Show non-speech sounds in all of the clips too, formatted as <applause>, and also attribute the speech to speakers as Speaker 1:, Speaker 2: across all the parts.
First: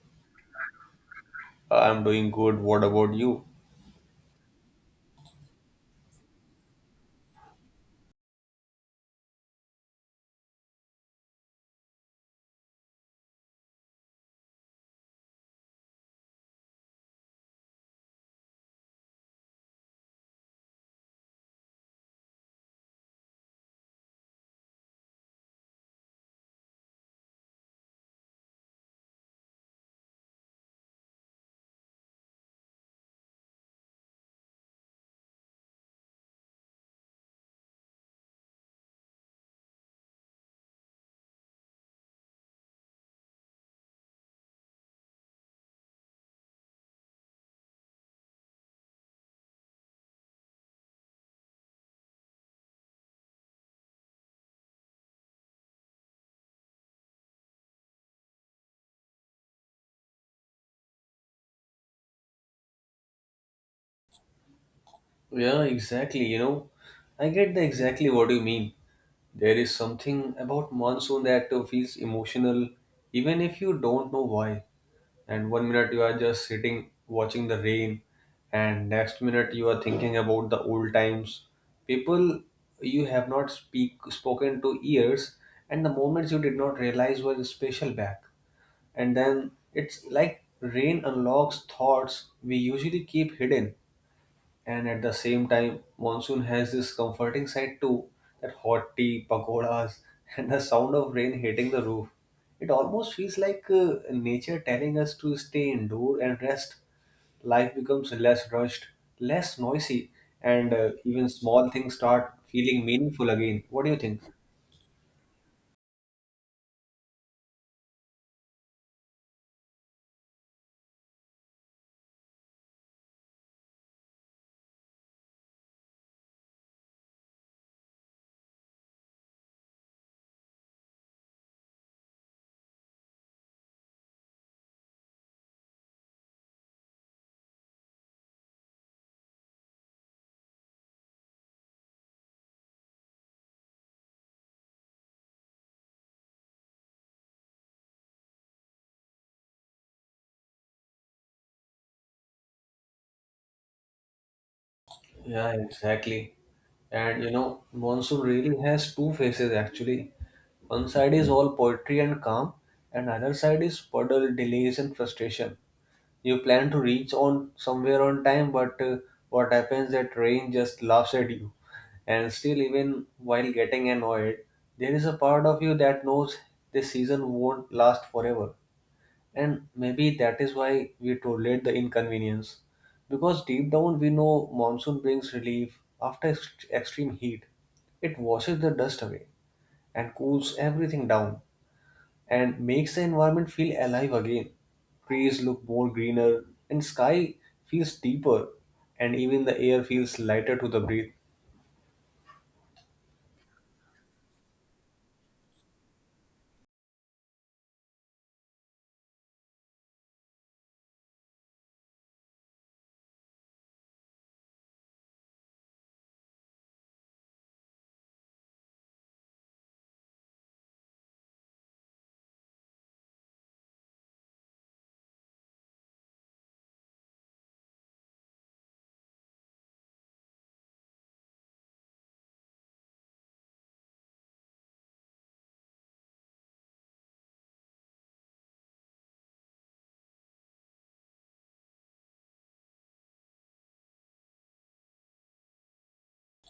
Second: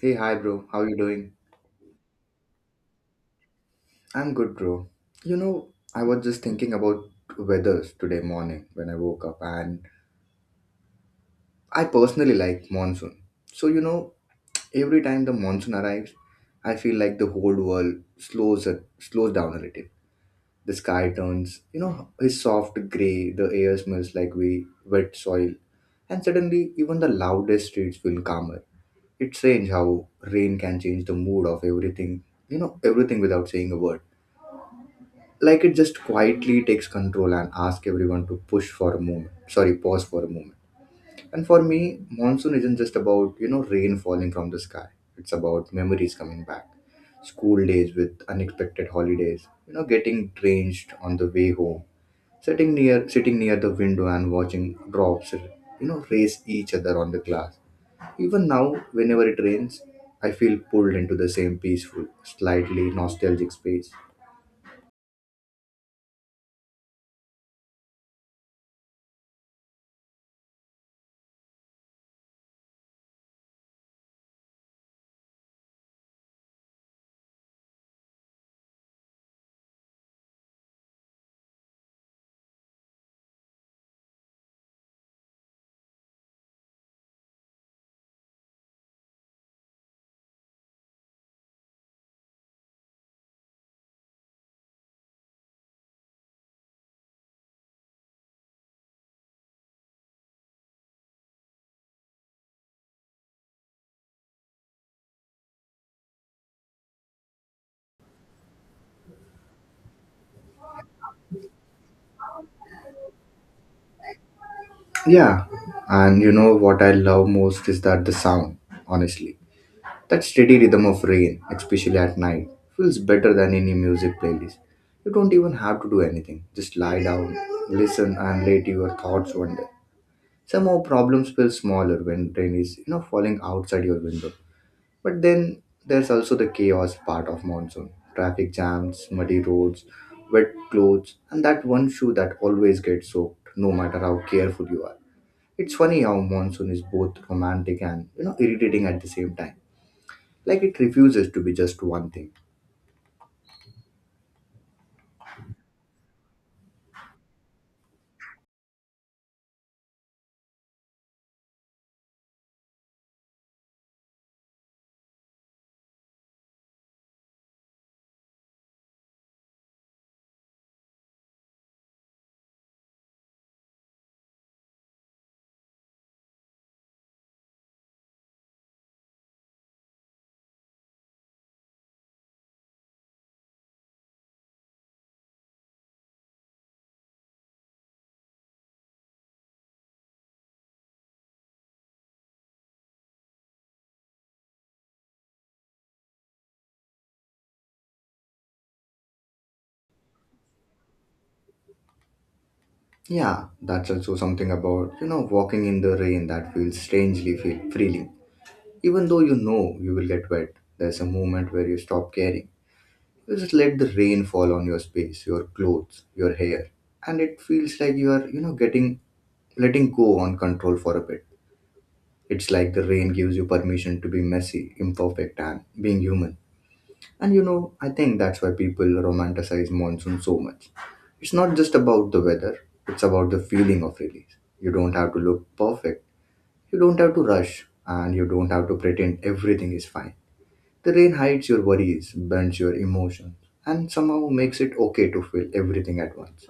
Speaker 1: Hey, hi, bro. How you doing?
Speaker 2: I'm doing good. What about you?
Speaker 1: I'm good, bro. You know, I was just thinking about weathers today morning when I woke up, and I personally like monsoon. So, every time the monsoon arrives, I feel like the whole world slows down a little. The sky turns, is soft gray. The air smells like we wet soil, and suddenly even the loudest streets feel calmer. It's strange how rain can change the mood of everything. Everything without saying a word. Like it just quietly takes control and asks everyone to push for a moment sorry pause for a moment. And for me, monsoon isn't just about rain falling from the sky. It's about memories coming back, school days with unexpected holidays, getting drenched on the way home, sitting near the window and watching drops race each other on the glass. Even now, whenever it rains, I feel pulled into the same peaceful, slightly nostalgic space.
Speaker 2: Yeah, exactly. You know, I get the exactly what you mean. There is something about monsoon that feels emotional, even if you don't know why. And one minute you are just sitting watching the rain, and next minute you are thinking about the old times, people you have not speak spoken to years, and the moments you did not realize were special back. And then it's like rain unlocks thoughts we usually keep hidden, and at the same time monsoon has this comforting side too. That hot tea, pakoras <laughs> and the sound of rain hitting the roof, it almost feels like nature telling us to stay indoor and rest. Life becomes less rushed, less noisy, and even small things start feeling meaningful again. What do you think?
Speaker 1: Yeah, and you know what I love most is that the sound, honestly. That steady rhythm of rain, especially at night, feels better than any music playlist. You don't even have to do anything, just lie down, listen, and let your thoughts wander. Somehow, problems feel smaller when rain is, falling outside your window. But then there's also the chaos part of monsoon: traffic jams, muddy roads, wet clothes, and that one shoe that always gets soaked, no matter how careful you are. It's funny how monsoon is both romantic and, irritating at the same time. Like it refuses to be just one thing.
Speaker 2: Yeah, exactly. And you know, monsoon really has two faces actually. One side is all poetry and calm, and other side is puddle, delays, and frustration. You plan to reach on somewhere on time, but what happens that rain just laughs at you. And still, even while getting annoyed, there is a part of you that knows this season won't last forever. And maybe that is why we tolerate the inconvenience. Because deep down we know monsoon brings relief after extreme heat. It washes the dust away and cools everything down and makes the environment feel alive again. Trees look more greener and sky feels deeper and even the air feels lighter to the breathe.
Speaker 1: Yeah, that's also something about, walking in the rain that feels strangely feel freeing. Even though you know you will get wet, there's a moment where you stop caring. You just let the rain fall on your space, your clothes, your hair, and it feels like you are, you know getting letting go on control for a bit. It's like the rain gives you permission to be messy, imperfect, and being human. And, I think that's why people romanticize monsoon so much. It's not just about the weather, it's about the feeling of release. You don't have to look perfect, you don't have to rush, and you don't have to pretend everything is fine. The rain hides your worries, bends your emotions, and somehow makes it okay to feel everything at once.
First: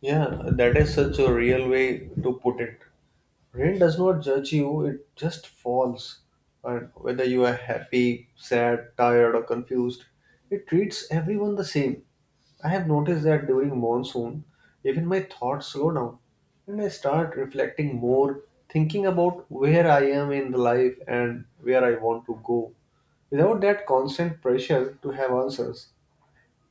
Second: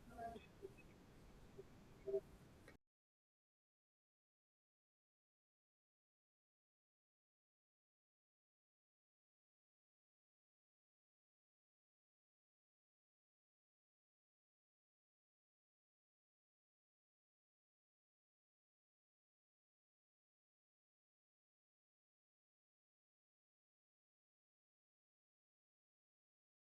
Speaker 2: Yeah, that is such a real way to put it. Rain does not judge you, it just falls. And whether you are happy, sad, tired, or confused, it treats everyone the same. I have noticed that during monsoon, even my thoughts slow down and I start reflecting more, thinking about where I am in the life and where I want to go. Without that constant pressure to have answers.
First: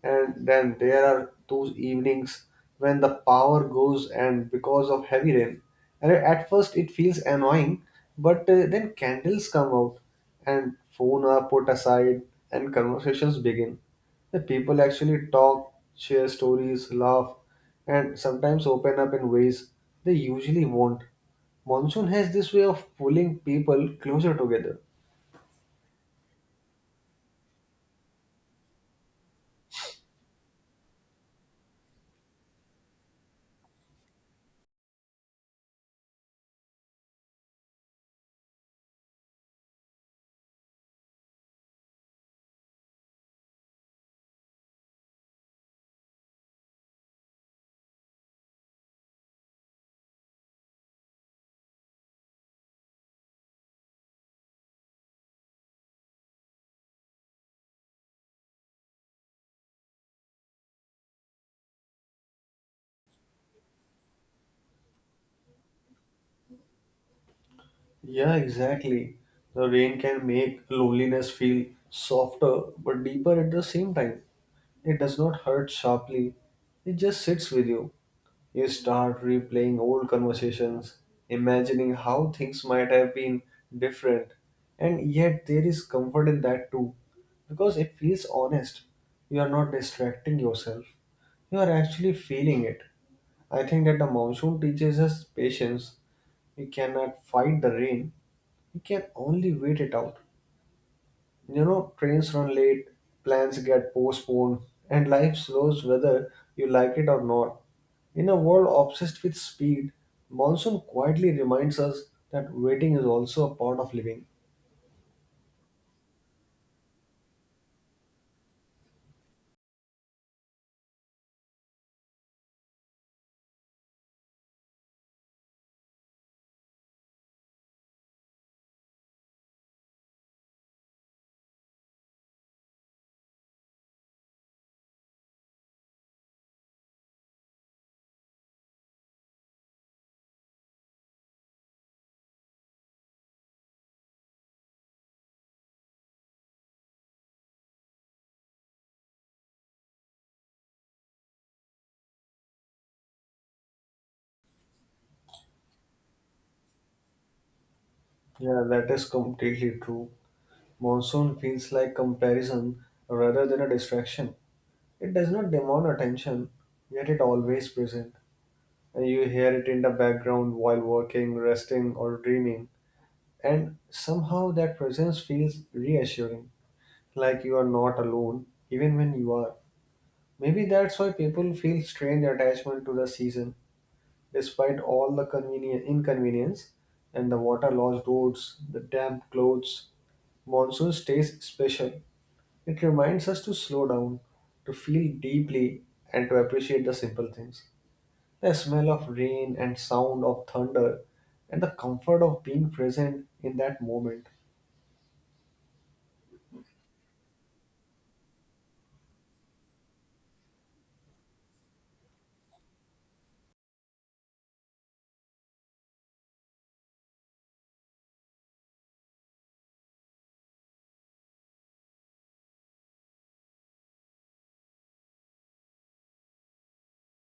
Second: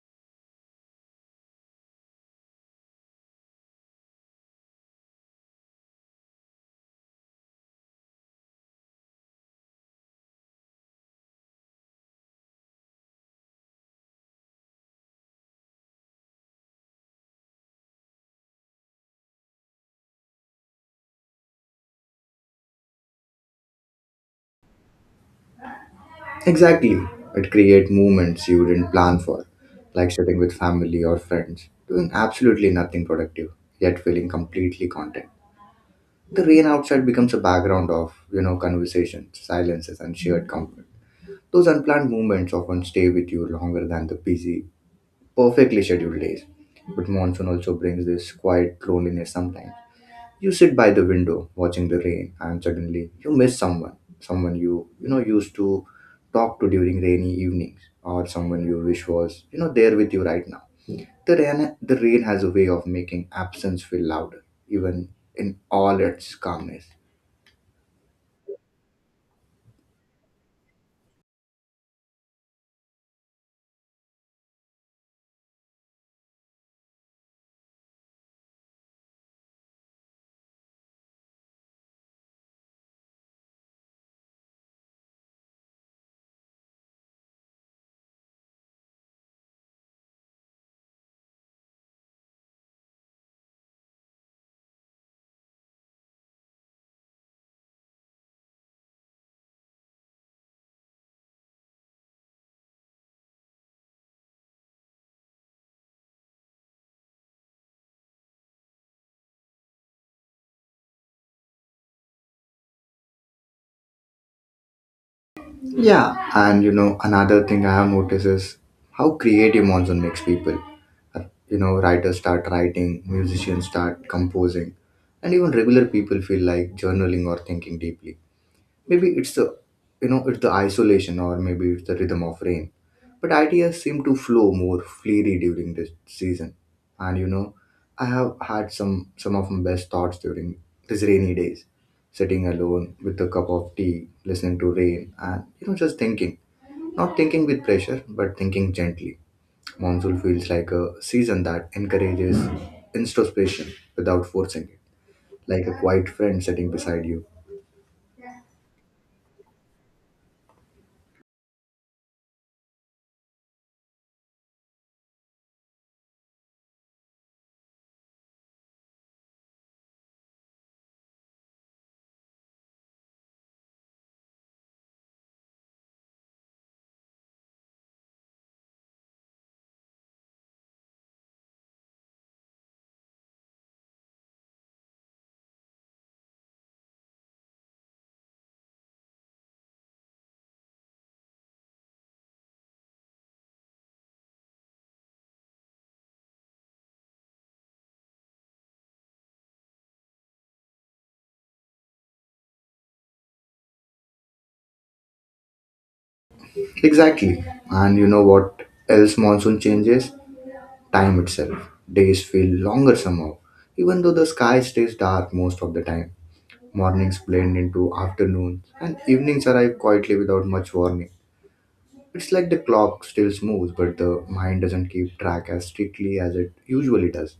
Speaker 2: And then there are those evenings when the power goes and because of heavy rain, and at first it feels annoying, but then candles come out and phone are put aside and conversations begin. The people actually talk, share stories, laugh, and sometimes open up in ways they usually won't. Monsoon has this way of pulling people closer together.
Speaker 1: Exactly, it creates moments you didn't plan for, like sitting with family or friends, doing absolutely nothing productive, yet feeling completely content. The rain outside becomes a background of, conversations, silences, and shared comfort. Those unplanned moments often stay with you longer than the busy, perfectly scheduled days. But monsoon also brings this quiet loneliness sometimes. You sit by the window watching the rain and suddenly you miss someone, someone you, used to talk to during rainy evenings, or someone you wish was, there with you right now. The rain has a way of making absence feel louder, even in all its calmness.
Speaker 2: Yeah, exactly. The rain can make loneliness feel softer but deeper at the same time. It does not hurt sharply, it just sits with you. You start replaying old conversations, imagining how things might have been different. And yet, there is comfort in that too, because it feels honest. You are not distracting yourself, you are actually feeling it. I think that the monsoon teaches us patience. We cannot fight the rain, you can only wait it out. You know, trains run late, plans get postponed, and life slows whether you like it or not. In a world obsessed with speed, monsoon quietly reminds us that waiting is also a part of living.
Speaker 1: Yeah, and, another thing I have noticed is how creative monsoon makes people. Uh, Writers start writing, musicians start composing, and even regular people feel like journaling or thinking deeply. Maybe it's the isolation, or maybe it's the rhythm of rain. But ideas seem to flow more freely during this season. And I have had some of my best thoughts during these rainy days, sitting alone with a cup of tea, listening to rain, and just thinking. Not thinking with pressure, but thinking gently. Monsoon feels like a season that encourages introspection without forcing it, like a quiet friend sitting beside you.
Speaker 2: Yeah, that is completely true. Monsoon feels like comparison rather than a distraction. It does not demand attention, yet it always present. And you hear it in the background while working, resting, or dreaming. And somehow that presence feels reassuring, like you are not alone, even when you are. Maybe that's why people feel strange attachment to the season, despite all the convenient inconvenience and the water logged roads, the damp clothes. Monsoon stays special. It reminds us to slow down, to feel deeply, and to appreciate the simple things. The smell of rain and sound of thunder, and the comfort of being present in that moment.
Speaker 1: Exactly. And you know what else monsoon changes? Time itself. Days feel longer somehow. Even though the sky stays dark most of the time, mornings blend into afternoons and evenings arrive quietly without much warning. It's like the clock still moves, but the mind doesn't keep track as strictly as it usually does.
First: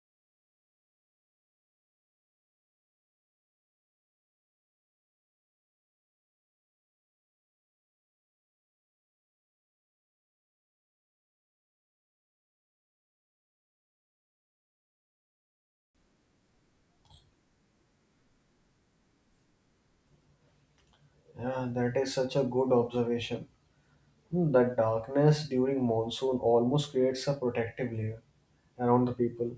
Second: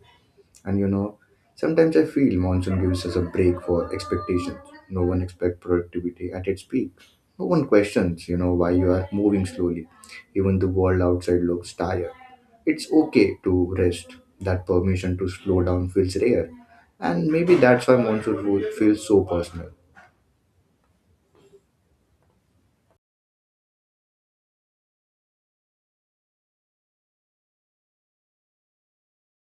Speaker 1: And, sometimes I feel monsoon gives us a break for expectations. No one expects productivity at its peak. No one questions, why you are moving slowly. Even the world outside looks tired. It's okay to rest. That permission to slow down feels rare. And maybe that's why monsoon food feels so personal.
Speaker 2: Yeah, that is such a good observation. That darkness during monsoon almost creates a protective layer around the people.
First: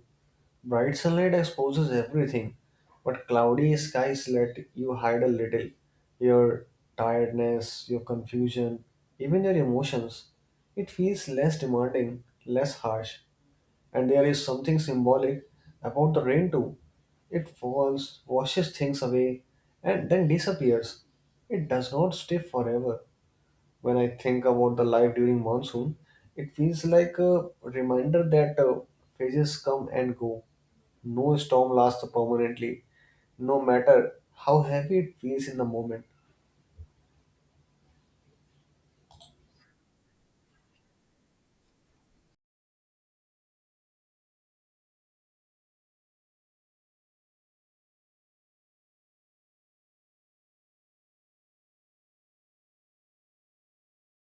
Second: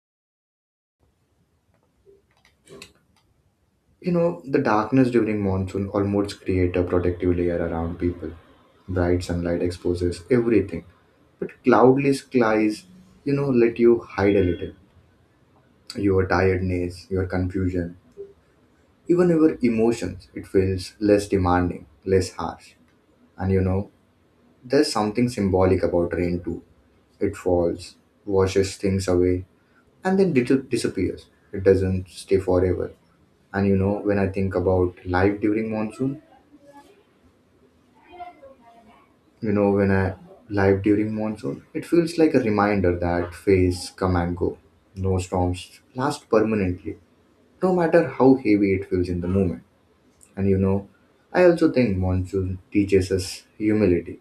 Speaker 2: Bright sunlight exposes everything, but cloudy
Speaker 1: You
Speaker 2: skies
Speaker 1: know,
Speaker 2: let
Speaker 1: the
Speaker 2: you
Speaker 1: darkness
Speaker 2: hide a
Speaker 1: during
Speaker 2: little.
Speaker 1: monsoon almost
Speaker 2: Your
Speaker 1: create a protective layer
Speaker 2: tiredness,
Speaker 1: around
Speaker 2: your
Speaker 1: people.
Speaker 2: confusion,
Speaker 1: Bright
Speaker 2: even your
Speaker 1: sunlight exposes
Speaker 2: emotions.
Speaker 1: everything,
Speaker 2: It feels
Speaker 1: but
Speaker 2: less
Speaker 1: cloudless
Speaker 2: demanding, less
Speaker 1: skies,
Speaker 2: harsh.
Speaker 1: let you
Speaker 2: And there
Speaker 1: hide a
Speaker 2: is
Speaker 1: little.
Speaker 2: something symbolic about the
Speaker 1: Your
Speaker 2: rain too.
Speaker 1: tiredness, your
Speaker 2: It
Speaker 1: confusion,
Speaker 2: falls, washes things
Speaker 1: even
Speaker 2: away,
Speaker 1: your
Speaker 2: and
Speaker 1: emotions,
Speaker 2: then
Speaker 1: it feels
Speaker 2: disappears.
Speaker 1: less
Speaker 2: It
Speaker 1: demanding,
Speaker 2: does not
Speaker 1: less
Speaker 2: stay
Speaker 1: harsh.
Speaker 2: forever.
Speaker 1: And,
Speaker 2: When I think about the
Speaker 1: there's
Speaker 2: life
Speaker 1: something
Speaker 2: during
Speaker 1: symbolic
Speaker 2: monsoon,
Speaker 1: about rain
Speaker 2: it
Speaker 1: too.
Speaker 2: feels like
Speaker 1: It
Speaker 2: a
Speaker 1: falls,
Speaker 2: reminder that
Speaker 1: washes things away,
Speaker 2: phases come
Speaker 1: and
Speaker 2: and
Speaker 1: then
Speaker 2: go.
Speaker 1: disappears.
Speaker 2: No
Speaker 1: It
Speaker 2: storm lasts
Speaker 1: doesn't stay
Speaker 2: permanently,
Speaker 1: forever.
Speaker 2: no
Speaker 1: And,
Speaker 2: matter
Speaker 1: when I think
Speaker 2: how
Speaker 1: about
Speaker 2: heavy it
Speaker 1: life
Speaker 2: feels in the
Speaker 1: during
Speaker 2: moment.
Speaker 1: monsoon, when I live during monsoon, it feels like a reminder that phase come and go. No storms last permanently, no matter how heavy it feels in the moment. And, I also think monsoon teaches us humility.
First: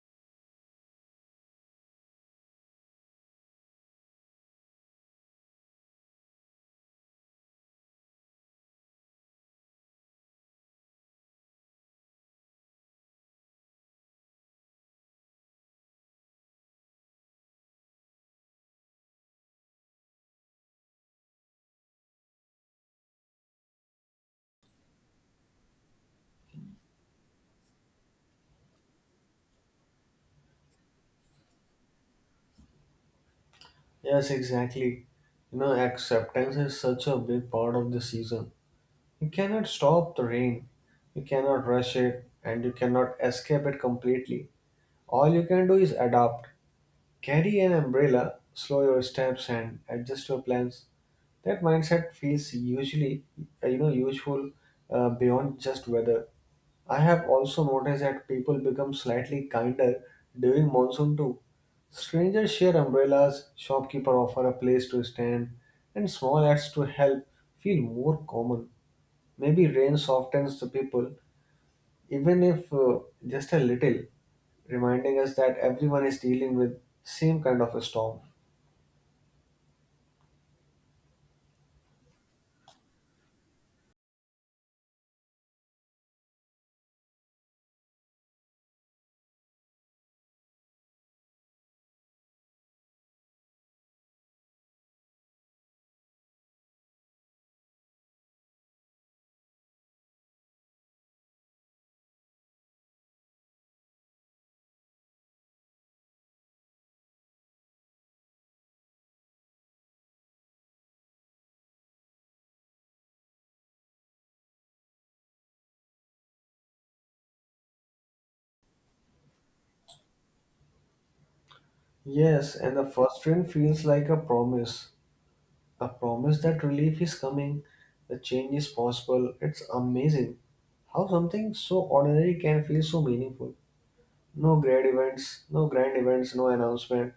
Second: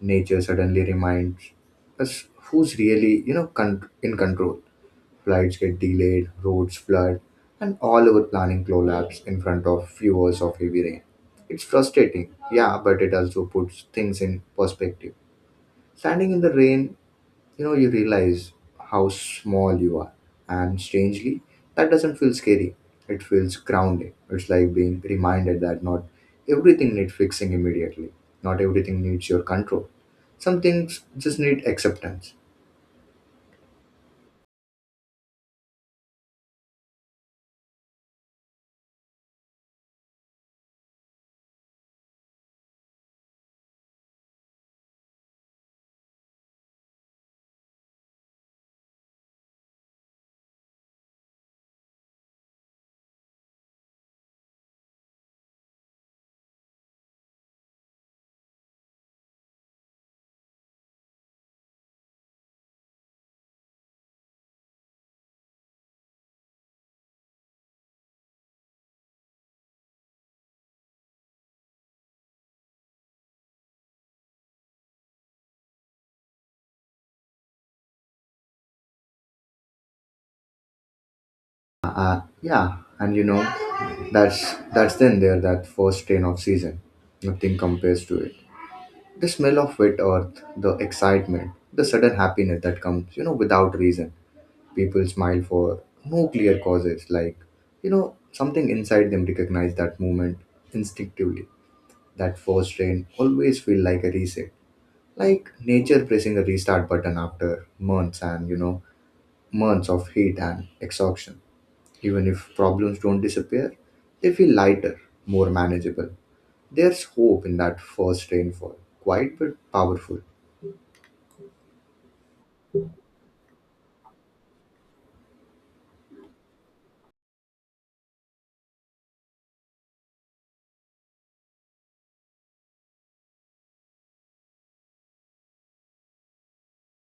Speaker 1: Nature suddenly reminds us who's really, in control. Flights get delayed, roads flood, and all our planning collapse in front of few hours of heavy rain. It's frustrating, yeah, but it also puts things in perspective. Standing in the rain, you realize how small you are. And strangely, that doesn't feel scary. It feels grounding. It's like being reminded that not everything needs fixing immediately. Not everything needs your control. Some things just need acceptance.
Speaker 2: Yes, exactly. You know, acceptance is such a big part of the season. You cannot stop the rain, you cannot rush it, and you cannot escape it completely. All you can do is adapt. Carry an umbrella, slow your steps, and adjust your plans. That mindset feels usually, you know, useful beyond just weather. I have also noticed that people become slightly kinder during monsoon too. Strangers share umbrellas, shopkeeper offer a place to stand, and small acts to help feel more common. Maybe rain softens the people, even if just a little, reminding us that everyone is dealing with same kind of a storm.
Speaker 1: Yeah, and you know, that's then there that first rain of season. Nothing compares to it. The smell of wet earth, the excitement, the sudden happiness that comes, without reason. People smile for no clear causes, like, something inside them recognize that movement instinctively. That first rain always feel like a reset, like nature pressing a restart button after months and, months of heat and exhaustion. Even if problems don't disappear, they feel lighter, more manageable. There's hope in that first rainfall, quiet but powerful.
Speaker 2: Yes, and the first rain feels like a promise. A promise that relief is coming, the change is possible. It's amazing how something so ordinary can feel so meaningful. No grand events, no announcement,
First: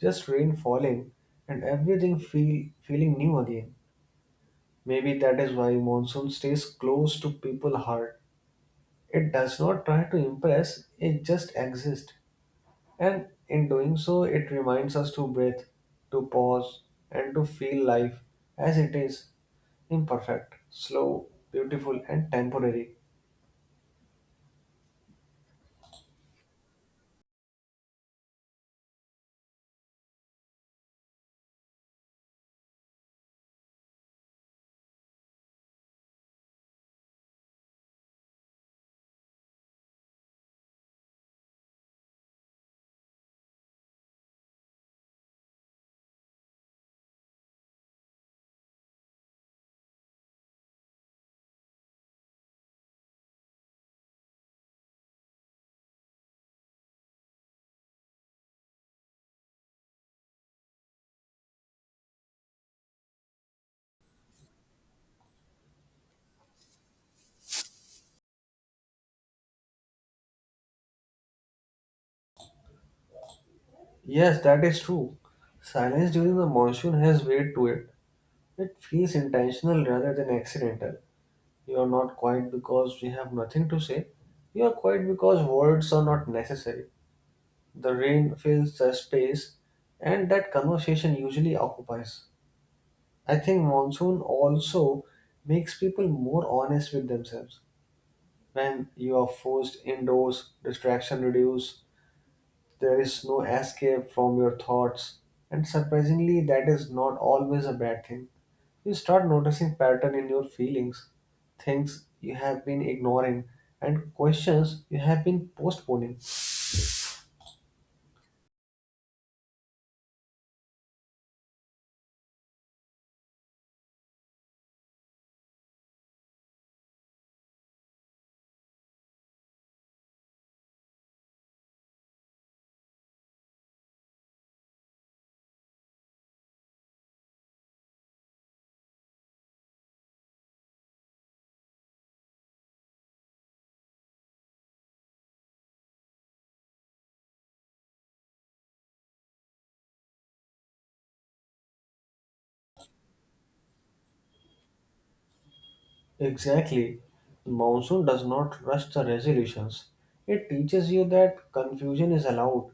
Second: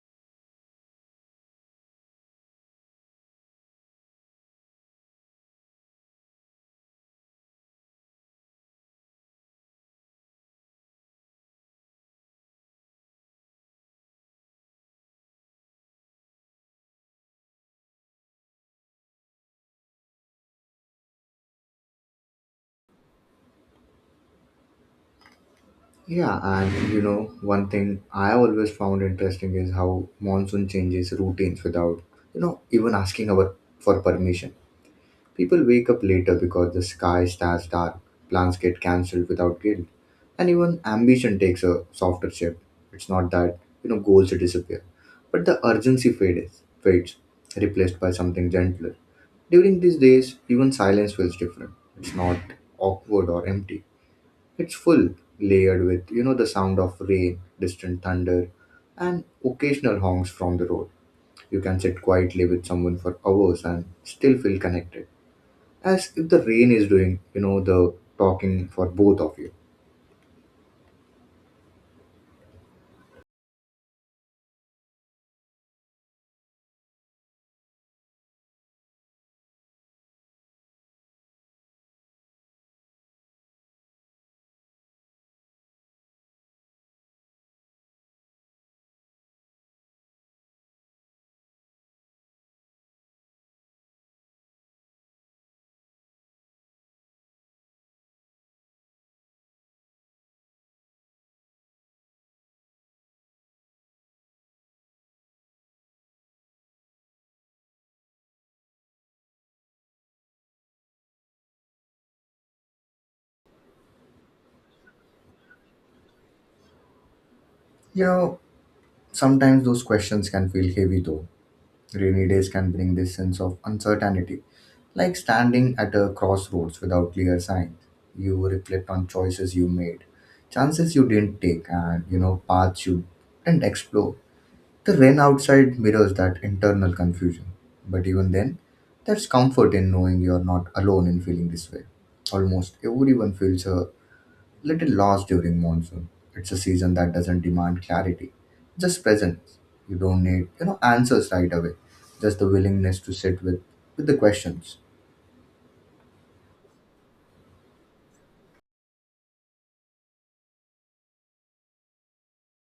Speaker 2: just rain falling and everything feeling new again. Maybe that is why monsoon stays close to people's heart. It does not try to impress, it just exists. And in doing so, it reminds us to breathe, to pause, and to feel life as it is. Imperfect, slow, beautiful, and temporary.
Speaker 1: Yeah, and, one thing I always found interesting is how monsoon changes routines without, even asking our for permission. People wake up later because the sky starts dark, plans get cancelled without guilt, and even ambition takes a softer shape. It's not that, goals disappear, but the urgency fades, replaced by something gentler. During these days, even silence feels different. It's not awkward or empty. It's full, layered with, the sound of rain, distant thunder, and occasional honks from the road. You can sit quietly with someone for hours and still feel connected, as if the rain is doing, the talking for both of you.
Speaker 2: Yes, that is true. Silence during the monsoon has weight to it. It feels intentional rather than accidental. You are not quiet because we have nothing to say. You are quiet because words are not necessary. The rain fills the space, and that conversation usually occupies. I think monsoon also makes people more honest with themselves. When you are forced indoors, distraction reduces. There is no escape from your thoughts. And surprisingly, that is not always a bad thing. You start noticing pattern in your feelings, things you have been ignoring, and questions you have been postponing.
Speaker 1: You know, sometimes those questions can feel heavy though. Rainy days can bring this sense of uncertainty, like standing at a crossroads without clear signs. You reflect on choices you made, chances you didn't take, and, paths you didn't explore. The rain outside mirrors that internal confusion. But even then, there's comfort in knowing you're not alone in feeling this way. Almost everyone feels a little lost during monsoon. It's a season that doesn't demand clarity, just presence. You don't need, answers right away. Just the willingness to sit with the questions.
Speaker 2: Exactly. Monsoon does not rush the resolutions. It teaches you that confusion is allowed,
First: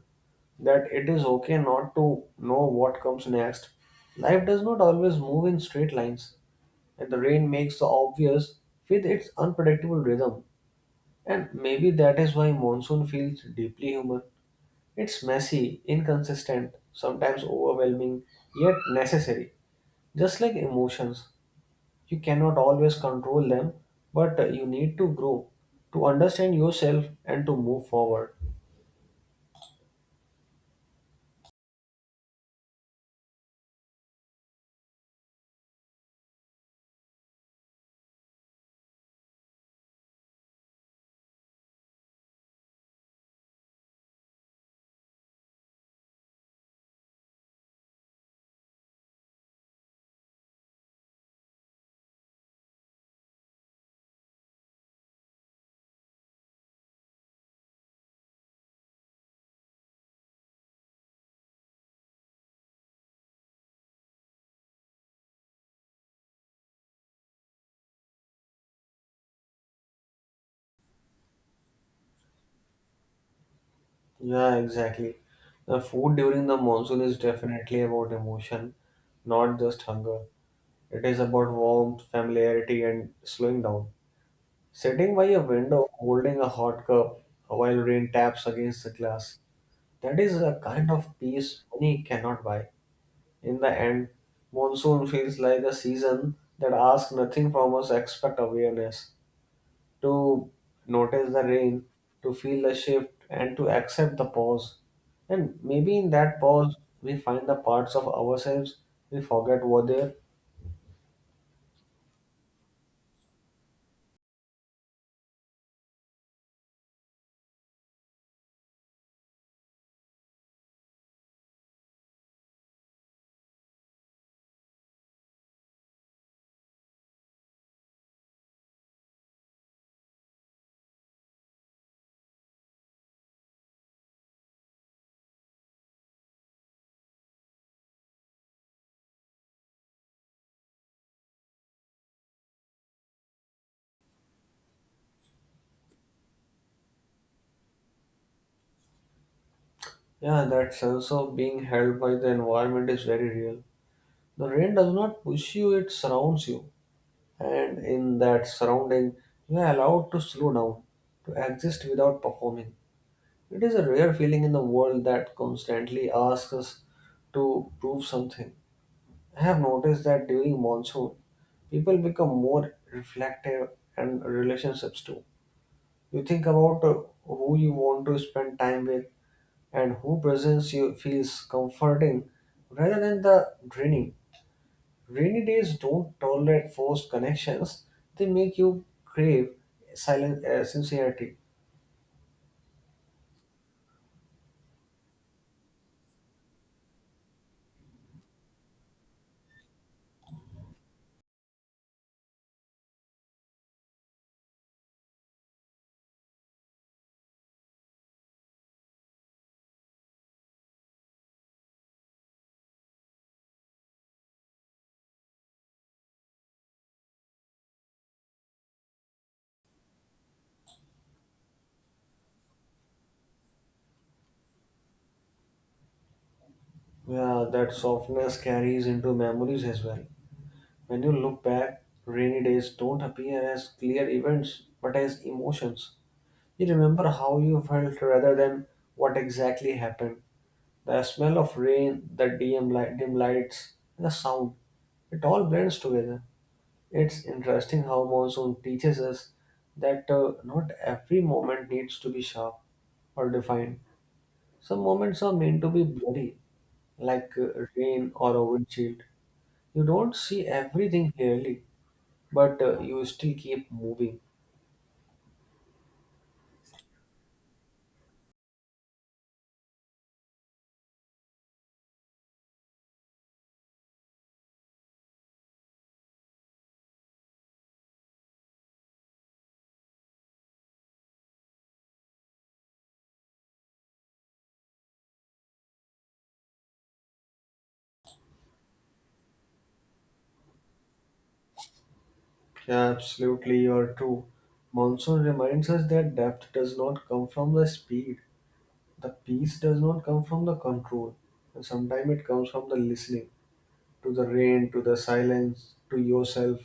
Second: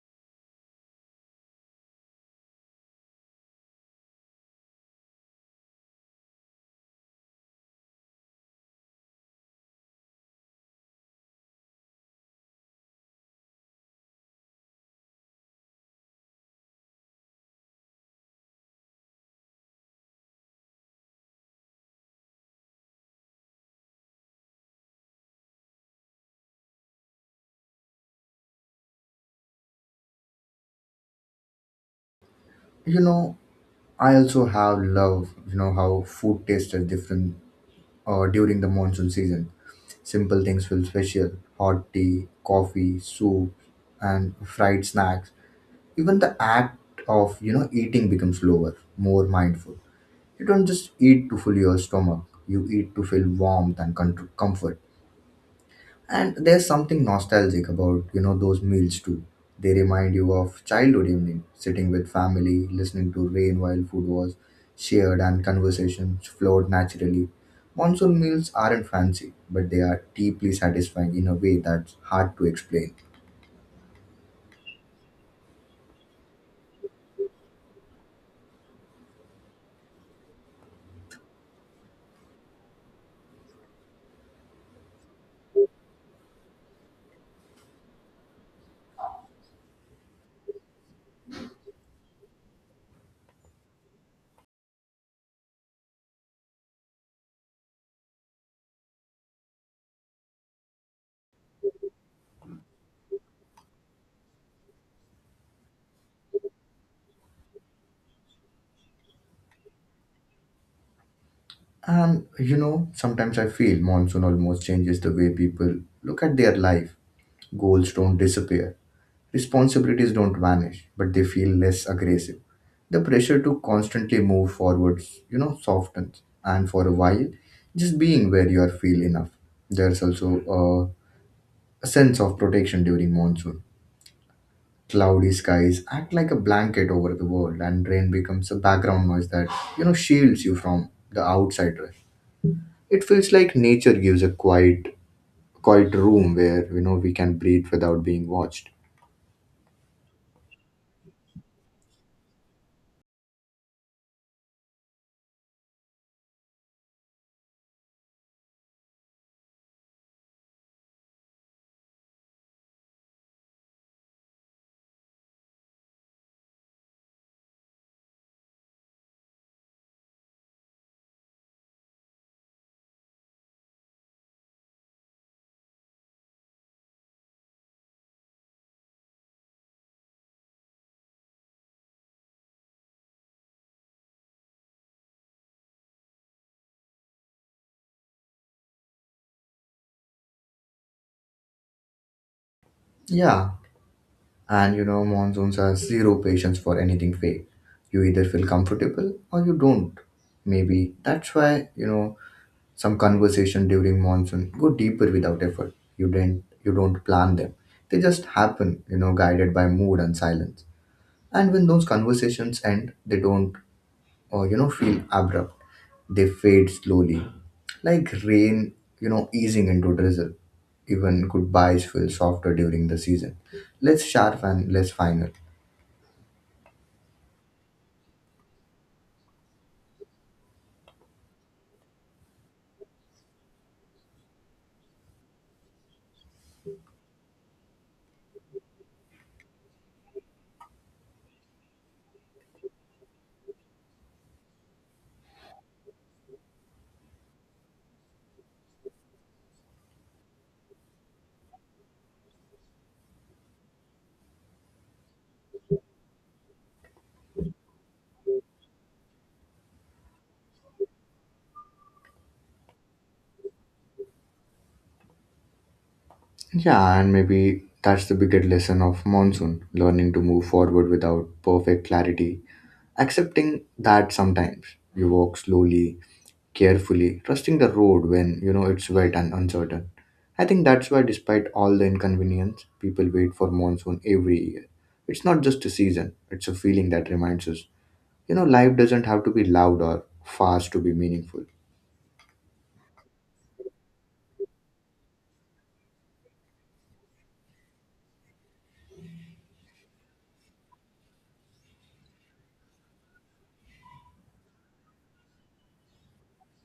Speaker 2: that it is okay not to know what comes next. Life does not always move in straight lines, and the rain makes the obvious with its unpredictable rhythm. And maybe that is why monsoon feels deeply human. It's messy, inconsistent, sometimes overwhelming, yet necessary. Just like emotions, you cannot always control them, but you need to grow, to understand yourself, and to move forward.
Speaker 1: You know, I also have love, how food tastes are different during the monsoon season. Simple things feel special: hot tea, coffee, soup, and fried snacks. Even the act of eating becomes slower, more mindful. You don't just eat to fill your stomach, you eat to feel warmth and comfort. And there's something nostalgic about, those meals too. They remind you of childhood evening, sitting with family, listening to rain while food was shared and conversations flowed naturally. Monsoon meals aren't fancy, but they are deeply satisfying in a way that's hard to explain.
Speaker 2: Yeah, exactly. The food during the monsoon is definitely about emotion, not just hunger. It is about warmth, familiarity, and slowing down. Sitting by a window holding a hot cup while rain taps against the glass. That is a kind of peace money cannot buy. In the end, monsoon feels like a season that asks nothing from us except awareness, to notice the rain, to feel the shift, and to accept the pause. And maybe in that pause, we find the parts of ourselves we forget were there.
Speaker 1: And, sometimes I feel monsoon almost changes the way people look at their life. Goals don't disappear, responsibilities don't vanish, but they feel less aggressive. The pressure to constantly move forwards, softens. And for a while, just being where you are feel enough. There's also a sense of protection during monsoon. Cloudy skies act like a blanket over the world, and rain becomes a background noise that, shields you from the outside rush. It feels like nature gives a quiet room where, we can breathe without being watched.
Speaker 2: Yeah, that sense of being held by the environment is very real. The rain does not push you, it surrounds you, and in that surrounding you are allowed to slow down, to exist without performing. It is a rare feeling in the world that constantly asks us to prove something. I have noticed that during monsoon, people become more reflective, and relationships too. You think about who you want to spend time with and who presence you feels comforting rather than the draining. Rainy days don't tolerate forced connections. They make you crave silent sincerity.
Speaker 1: Yeah, and monsoons are zero patience for anything fake. You either feel comfortable or you don't. Maybe that's why, some conversation during monsoon go deeper without effort. You don't plan them. They just happen, guided by mood and silence. And when those conversations end, they don't or you know feel abrupt. They fade slowly. Like rain, you know, easing into drizzle. Even goodbyes feel softer during the season. Less sharp and less final.
Speaker 2: Yeah, that softness carries into memories as well. When you look back, rainy days don't appear as clear events but as emotions. You remember how you felt rather than what exactly happened. The smell of rain, the dim lights, and the sound, it all blends together. It's interesting how monsoon teaches us that not every moment needs to be sharp or defined. Some moments are meant to be bloody, like rain or a windshield. You don't see everything clearly, but you still keep moving.
Speaker 1: Yeah, and maybe that's the bigger lesson of monsoon, learning to move forward without perfect clarity, accepting that sometimes you walk slowly, carefully, trusting the road when you know it's wet and uncertain. I think that's why, despite all the inconvenience, people wait for monsoon every year. It's not just a season, it's a feeling that reminds us, you know, life doesn't have to be loud or fast to be meaningful.
Speaker 2: Yeah, absolutely, you're true. Monsoon reminds us that depth does not come from the speed, the peace does not come from the control, and sometimes it comes from the listening to the rain, to the silence, to yourself.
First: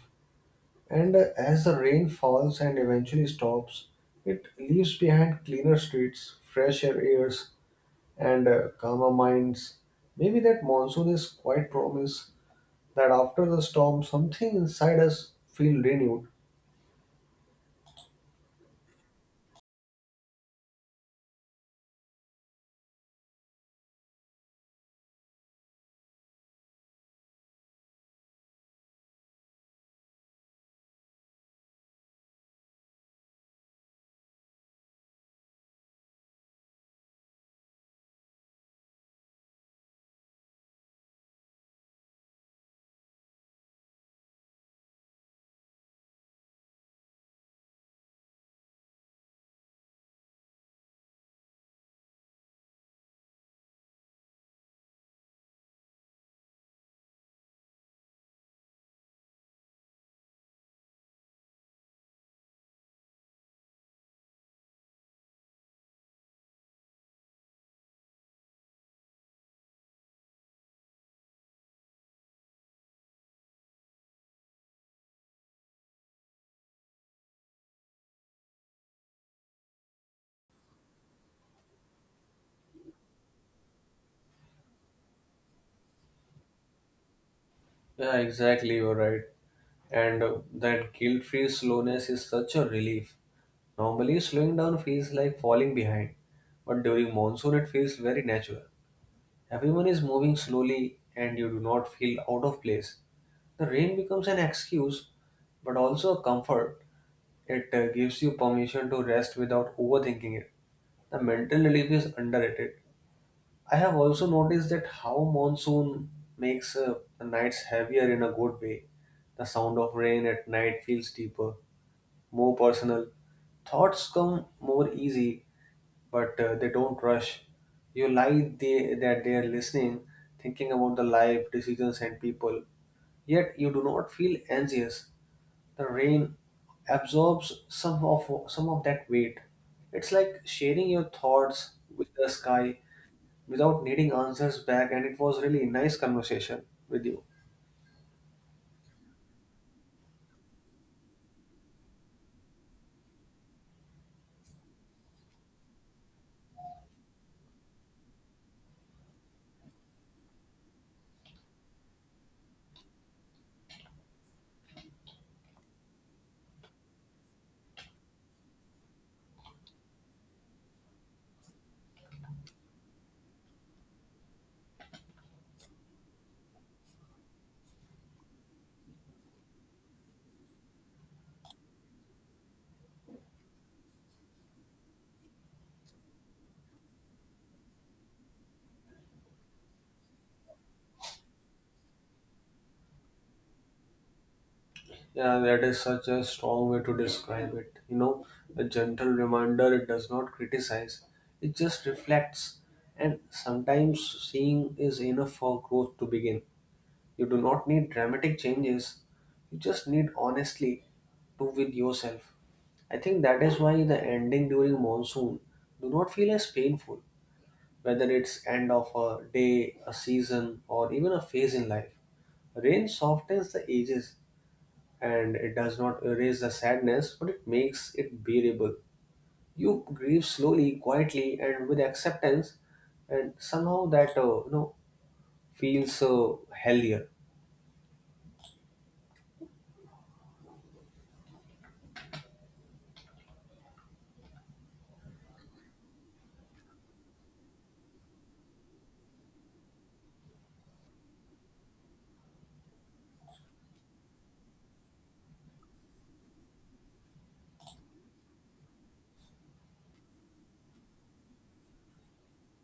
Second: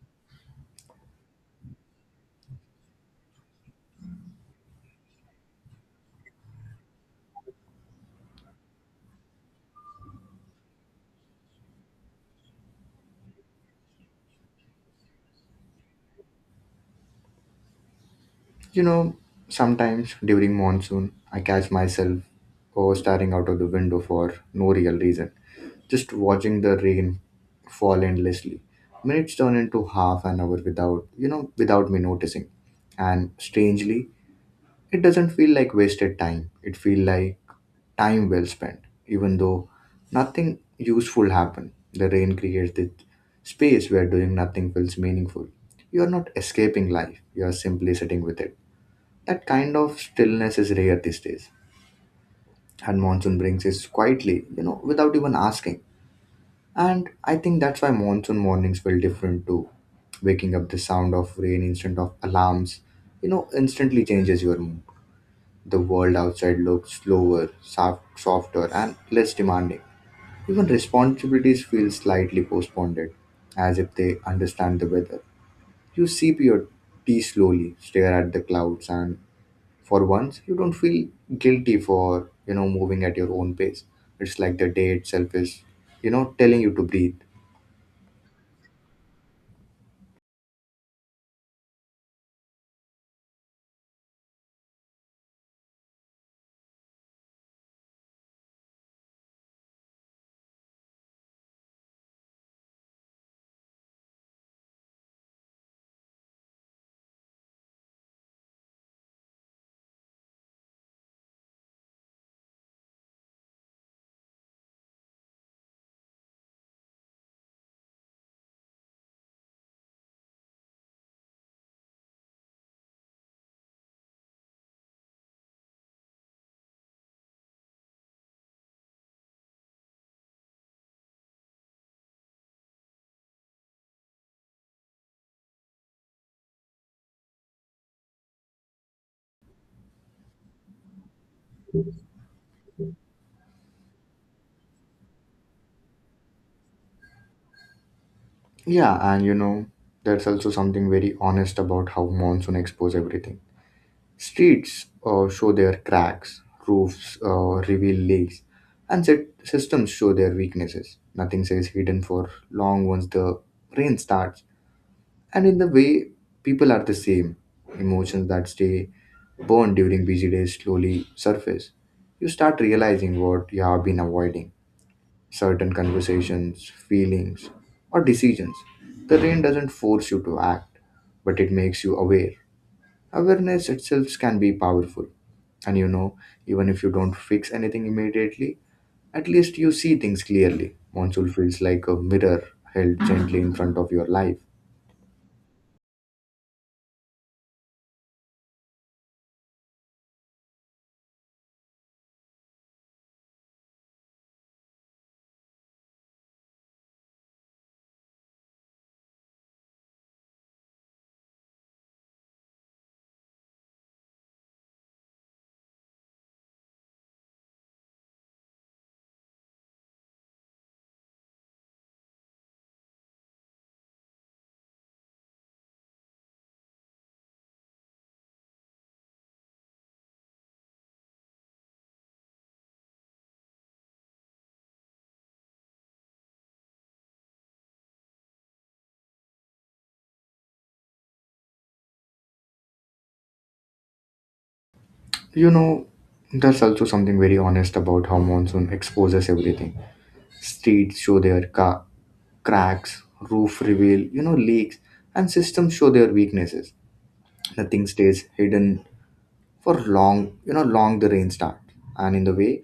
Speaker 2: And as the rain falls and eventually stops, it leaves behind cleaner streets, fresher airs, and calmer minds. Maybe that monsoon is quite promise that after the storm, something inside us feels renewed.
Speaker 1: You know, sometimes during monsoon, I catch myself oh, staring out of the window for no real reason, just watching the rain fall endlessly. Minutes turn into half an hour without, you know, without me noticing. And strangely, it doesn't feel like wasted time. It feels like time well spent, even though nothing useful happened. The rain creates this space where doing nothing feels meaningful. You are not escaping life, you are simply sitting with it. That kind of stillness is rare these days, and monsoon brings it quietly, you know, without even asking. And I think that's why monsoon mornings feel different too. Waking up the sound of rain instead of alarms, you know, instantly changes your mood. The world outside looks slower, soft, softer, and less demanding. Even responsibilities feel slightly postponed, as if they understand the weather. You sip your tea slowly, stare at the clouds, and for once you don't feel guilty for moving at your own pace. It's like the day itself is, telling you to breathe.
Speaker 2: Yeah, exactly, you're right. And that guilt-free slowness is such a relief. Normally, slowing down feels like falling behind, but during monsoon, it feels very natural. Everyone is moving slowly and you do not feel out of place. The rain becomes an excuse but also a comfort. It gives you permission to rest without overthinking it. The mental relief is underrated. I have also noticed that how monsoon makes the nights heavier in a good way. The sound of rain at night feels deeper, more personal. Thoughts come more easy but they don't rush. You lie they, that they are listening, thinking about the life, decisions, and people. Yet you do not feel anxious. The rain absorbs some of that weight. It's like sharing your thoughts with the sky without needing answers back. And it was really nice conversation with you.
Speaker 1: Yeah, and you know, there's also something very honest about how monsoon expose everything. Streets, show their cracks, roofs reveal leaks, and set systems show their weaknesses. Nothing stays hidden for long once the rain starts. And in the way, people are the same. Emotions that stay burned during busy days slowly surface. You start realizing what you have been avoiding, certain conversations, feelings, or decisions. The rain doesn't force you to act, but it makes you aware. Awareness itself can be powerful. And you know, even if you don't fix anything immediately, at least you see things clearly. Monsoon feels like a mirror held gently in front of your life.
Speaker 2: Yeah, that is such a strong way to describe it. You know, a gentle reminder, it does not criticize, it just reflects. And sometimes seeing is enough for growth to begin. You do not need dramatic changes, you just need honestly to with yourself. I think that is why the ending during monsoon do not feel as painful, whether it's end of a day, a season, or even a phase in life. Rain softens the edges and it does not erase the sadness, but it makes it bearable. You grieve slowly, quietly, and with acceptance, and somehow that feels healthier.
Speaker 1: You know, there's also something very honest about how monsoon exposes everything. Streets show their cracks, roof reveal, you know, leaks, and systems show their weaknesses. Nothing stays hidden for long, you know, long the rain starts. And in the way,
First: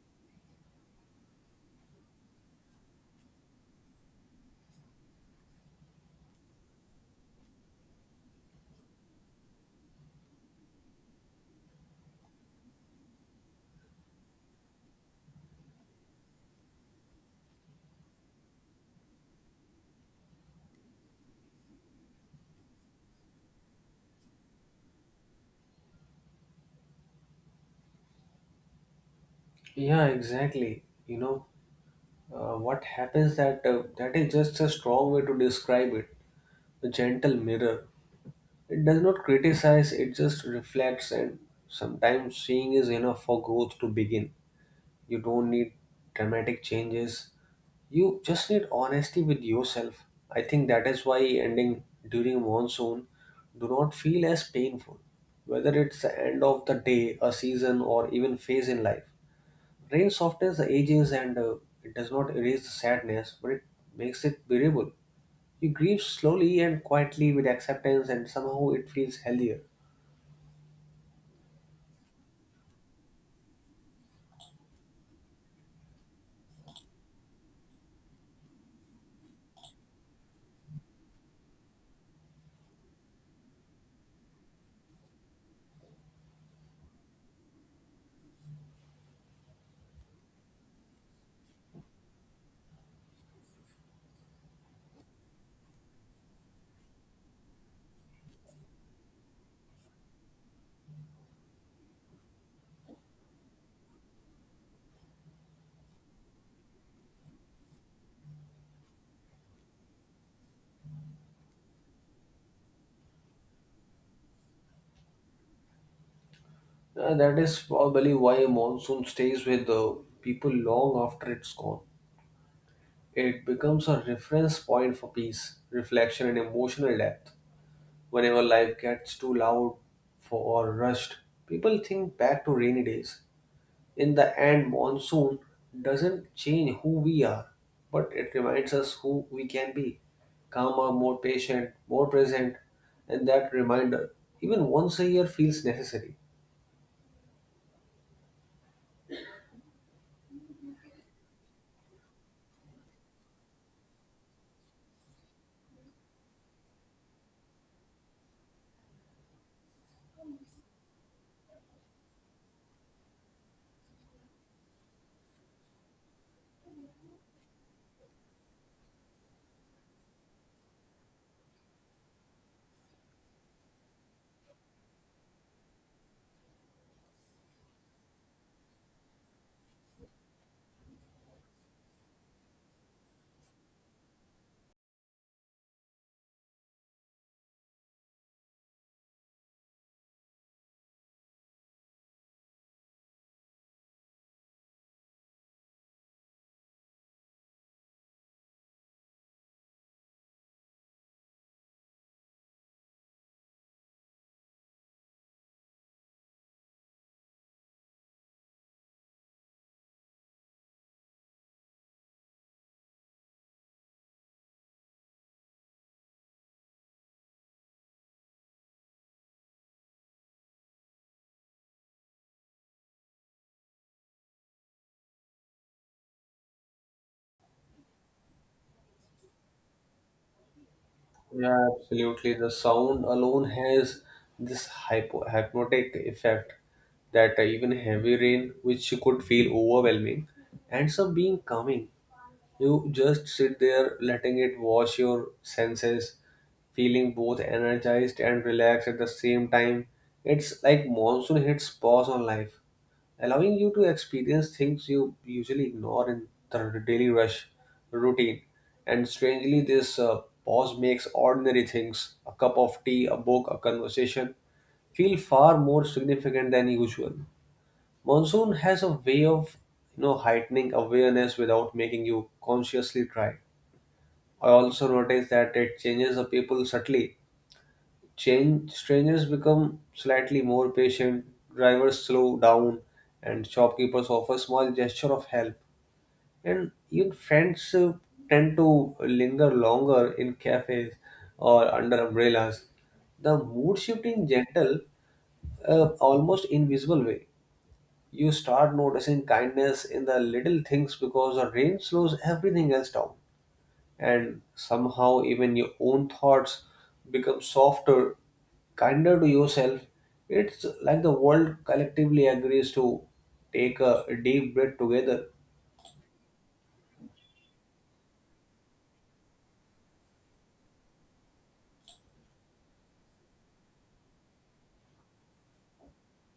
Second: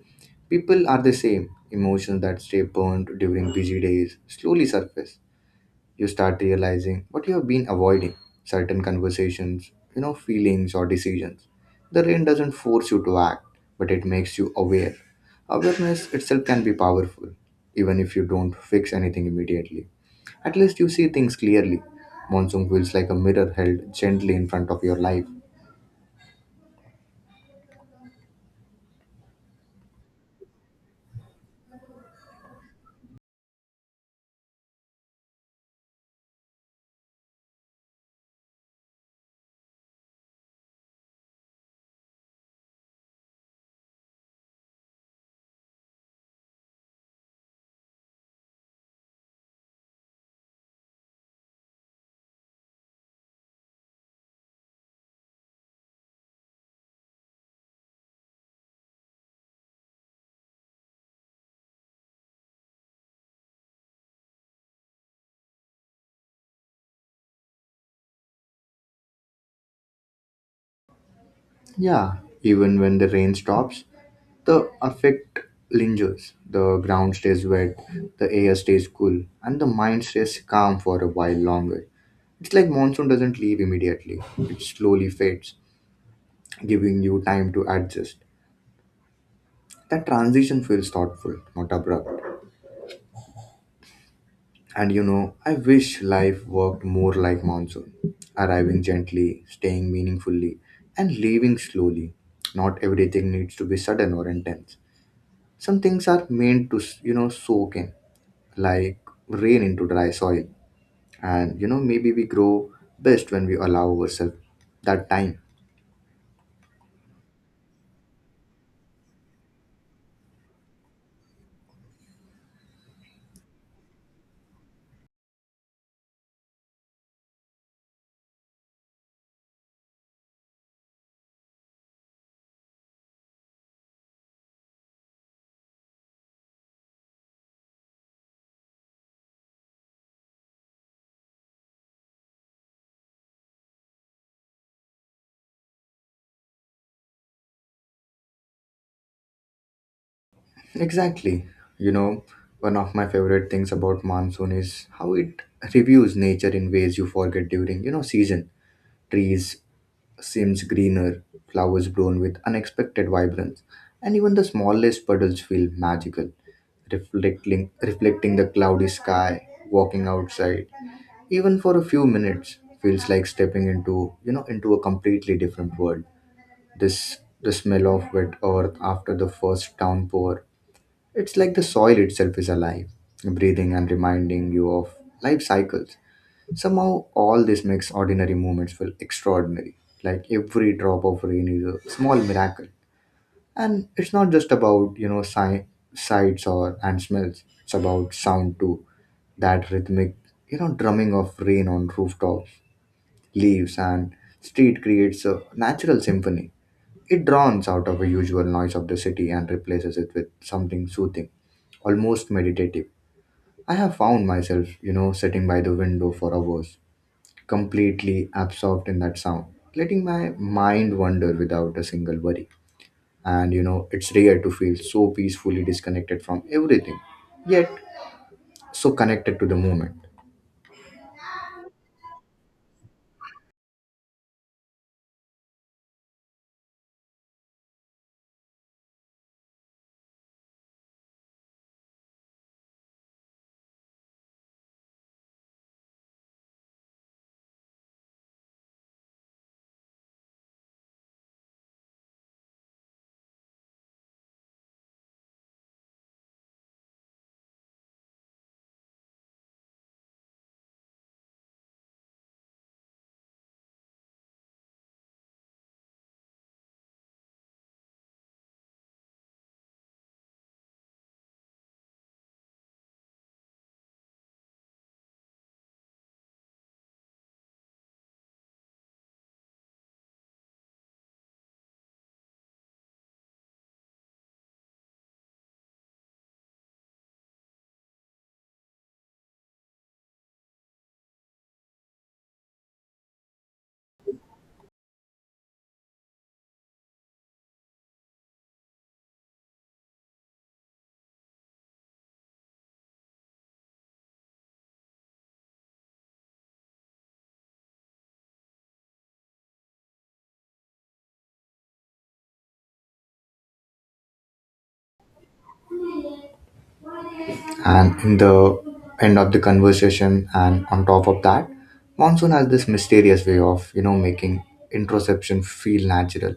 Speaker 1: people are the same. Emotions that stay burnt during busy days slowly surface. You start realizing what you have been avoiding, certain conversations, you know, feelings or decisions. The rain doesn't force you to act, but it makes you aware. Awareness itself can be powerful, even if you don't fix anything immediately. At least you see things clearly. Monsoon feels like a mirror held gently in front of your life.
Speaker 2: Yeah, exactly. You know what happens that that is just a strong way to describe it. A gentle mirror. It does not criticize. It just reflects, and sometimes seeing is enough for growth to begin. You don't need dramatic changes. You just need honesty with yourself. I think that is why ending during monsoon do not feel as painful. Whether it's the end of the day, a season, or even phase in life, rain softens the ages and it does not erase the sadness, but it makes it bearable. You grieve slowly and quietly with acceptance, and somehow it feels healthier.
Speaker 1: Yeah, even when the rain stops, the affect lingers, the ground stays wet, the air stays cool, and the mind stays calm for a while longer. It's like monsoon doesn't leave immediately, it slowly fades, giving you time to adjust. That transition feels thoughtful, not abrupt. And you know, I wish life worked more like monsoon, arriving gently, staying meaningfully, and leaving slowly. Not everything needs to be sudden or intense. Some things are meant to, you know, soak in like rain into dry soil. And you know, maybe we grow best when we allow ourselves that time.
Speaker 2: That is probably why monsoon stays with the people long after it's gone. It becomes a reference point for peace, reflection, and emotional depth. Whenever life gets too loud for, or rushed, people think back to rainy days. In the end, monsoon doesn't change who we are, but it reminds us who we can be calmer, more patient, more present, and that reminder, even once a year, feels necessary.
Speaker 1: Exactly. You know, one of my favorite things about monsoon is how it reviews nature in ways you forget during, you know, season. Trees seems greener, flowers bloom with unexpected vibrance, and even the smallest puddles feel magical, reflecting, reflecting the cloudy sky. Walking outside, even for a few minutes feels like stepping into, you know, into a completely different world. This the smell of wet earth after the first downpour, it's like the soil itself is alive, breathing and reminding you of life cycles. Somehow, all this makes ordinary moments feel extraordinary. Like every drop of rain is a small miracle. And it's not just about, you know, sights or and smells. It's about sound too. That rhythmic, you know, drumming of rain on rooftops, leaves, and street creates a natural symphony. It drowns out of the usual noise of the city and replaces it with something soothing, almost meditative. I have found myself, you know, sitting by the window for hours completely absorbed in that sound, letting my mind wander without a single worry. And you know, it's rare to feel so peacefully disconnected from everything, yet so connected to the moment.
Speaker 2: Yeah, absolutely. The sound alone has this hypo hypnotic effect that even heavy rain, which you could feel overwhelming, ends up being calming. You just sit there letting it wash your senses, feeling both energized and relaxed at the same time. It's like monsoon hits pause on life allowing you to experience things you usually ignore in the daily rush routine. And strangely, this pause makes ordinary things a cup of tea, a book, a conversation feel far more significant than usual. Monsoon has a way of you know heightening awareness without making you consciously try. I also noticed that it changes the people subtly. Strangers become slightly more patient, drivers slow down, and shopkeepers offer small gesture of help. And even friends tend to linger longer in cafes or under umbrellas. The mood shift in gentle, almost invisible way. You start noticing kindness in the little things because the rain slows everything else down and somehow even your own thoughts become softer, kinder to yourself. It's like the world collectively agrees to take a deep breath together.
Speaker 1: And in the end of the conversation, and on top of that, monsoon has this mysterious way of, you know, making introspection feel natural.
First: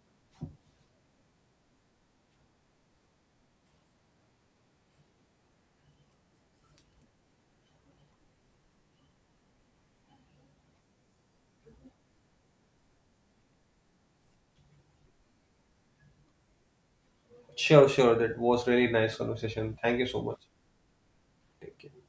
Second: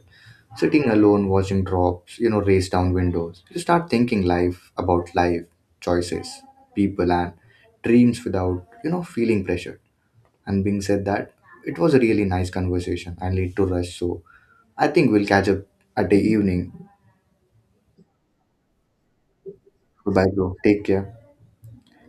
Speaker 1: Sitting alone watching drops, you know, race down windows, you start thinking life about life, choices, people, and dreams without, you know, feeling pressured. And being said that, it was a really nice conversation. I need to rush, so I think we'll catch up at the evening.
Speaker 2: Sure, sure. That was really nice conversation. Thank you so
Speaker 1: Goodbye
Speaker 2: much.
Speaker 1: bro, take care.
Speaker 2: Take care.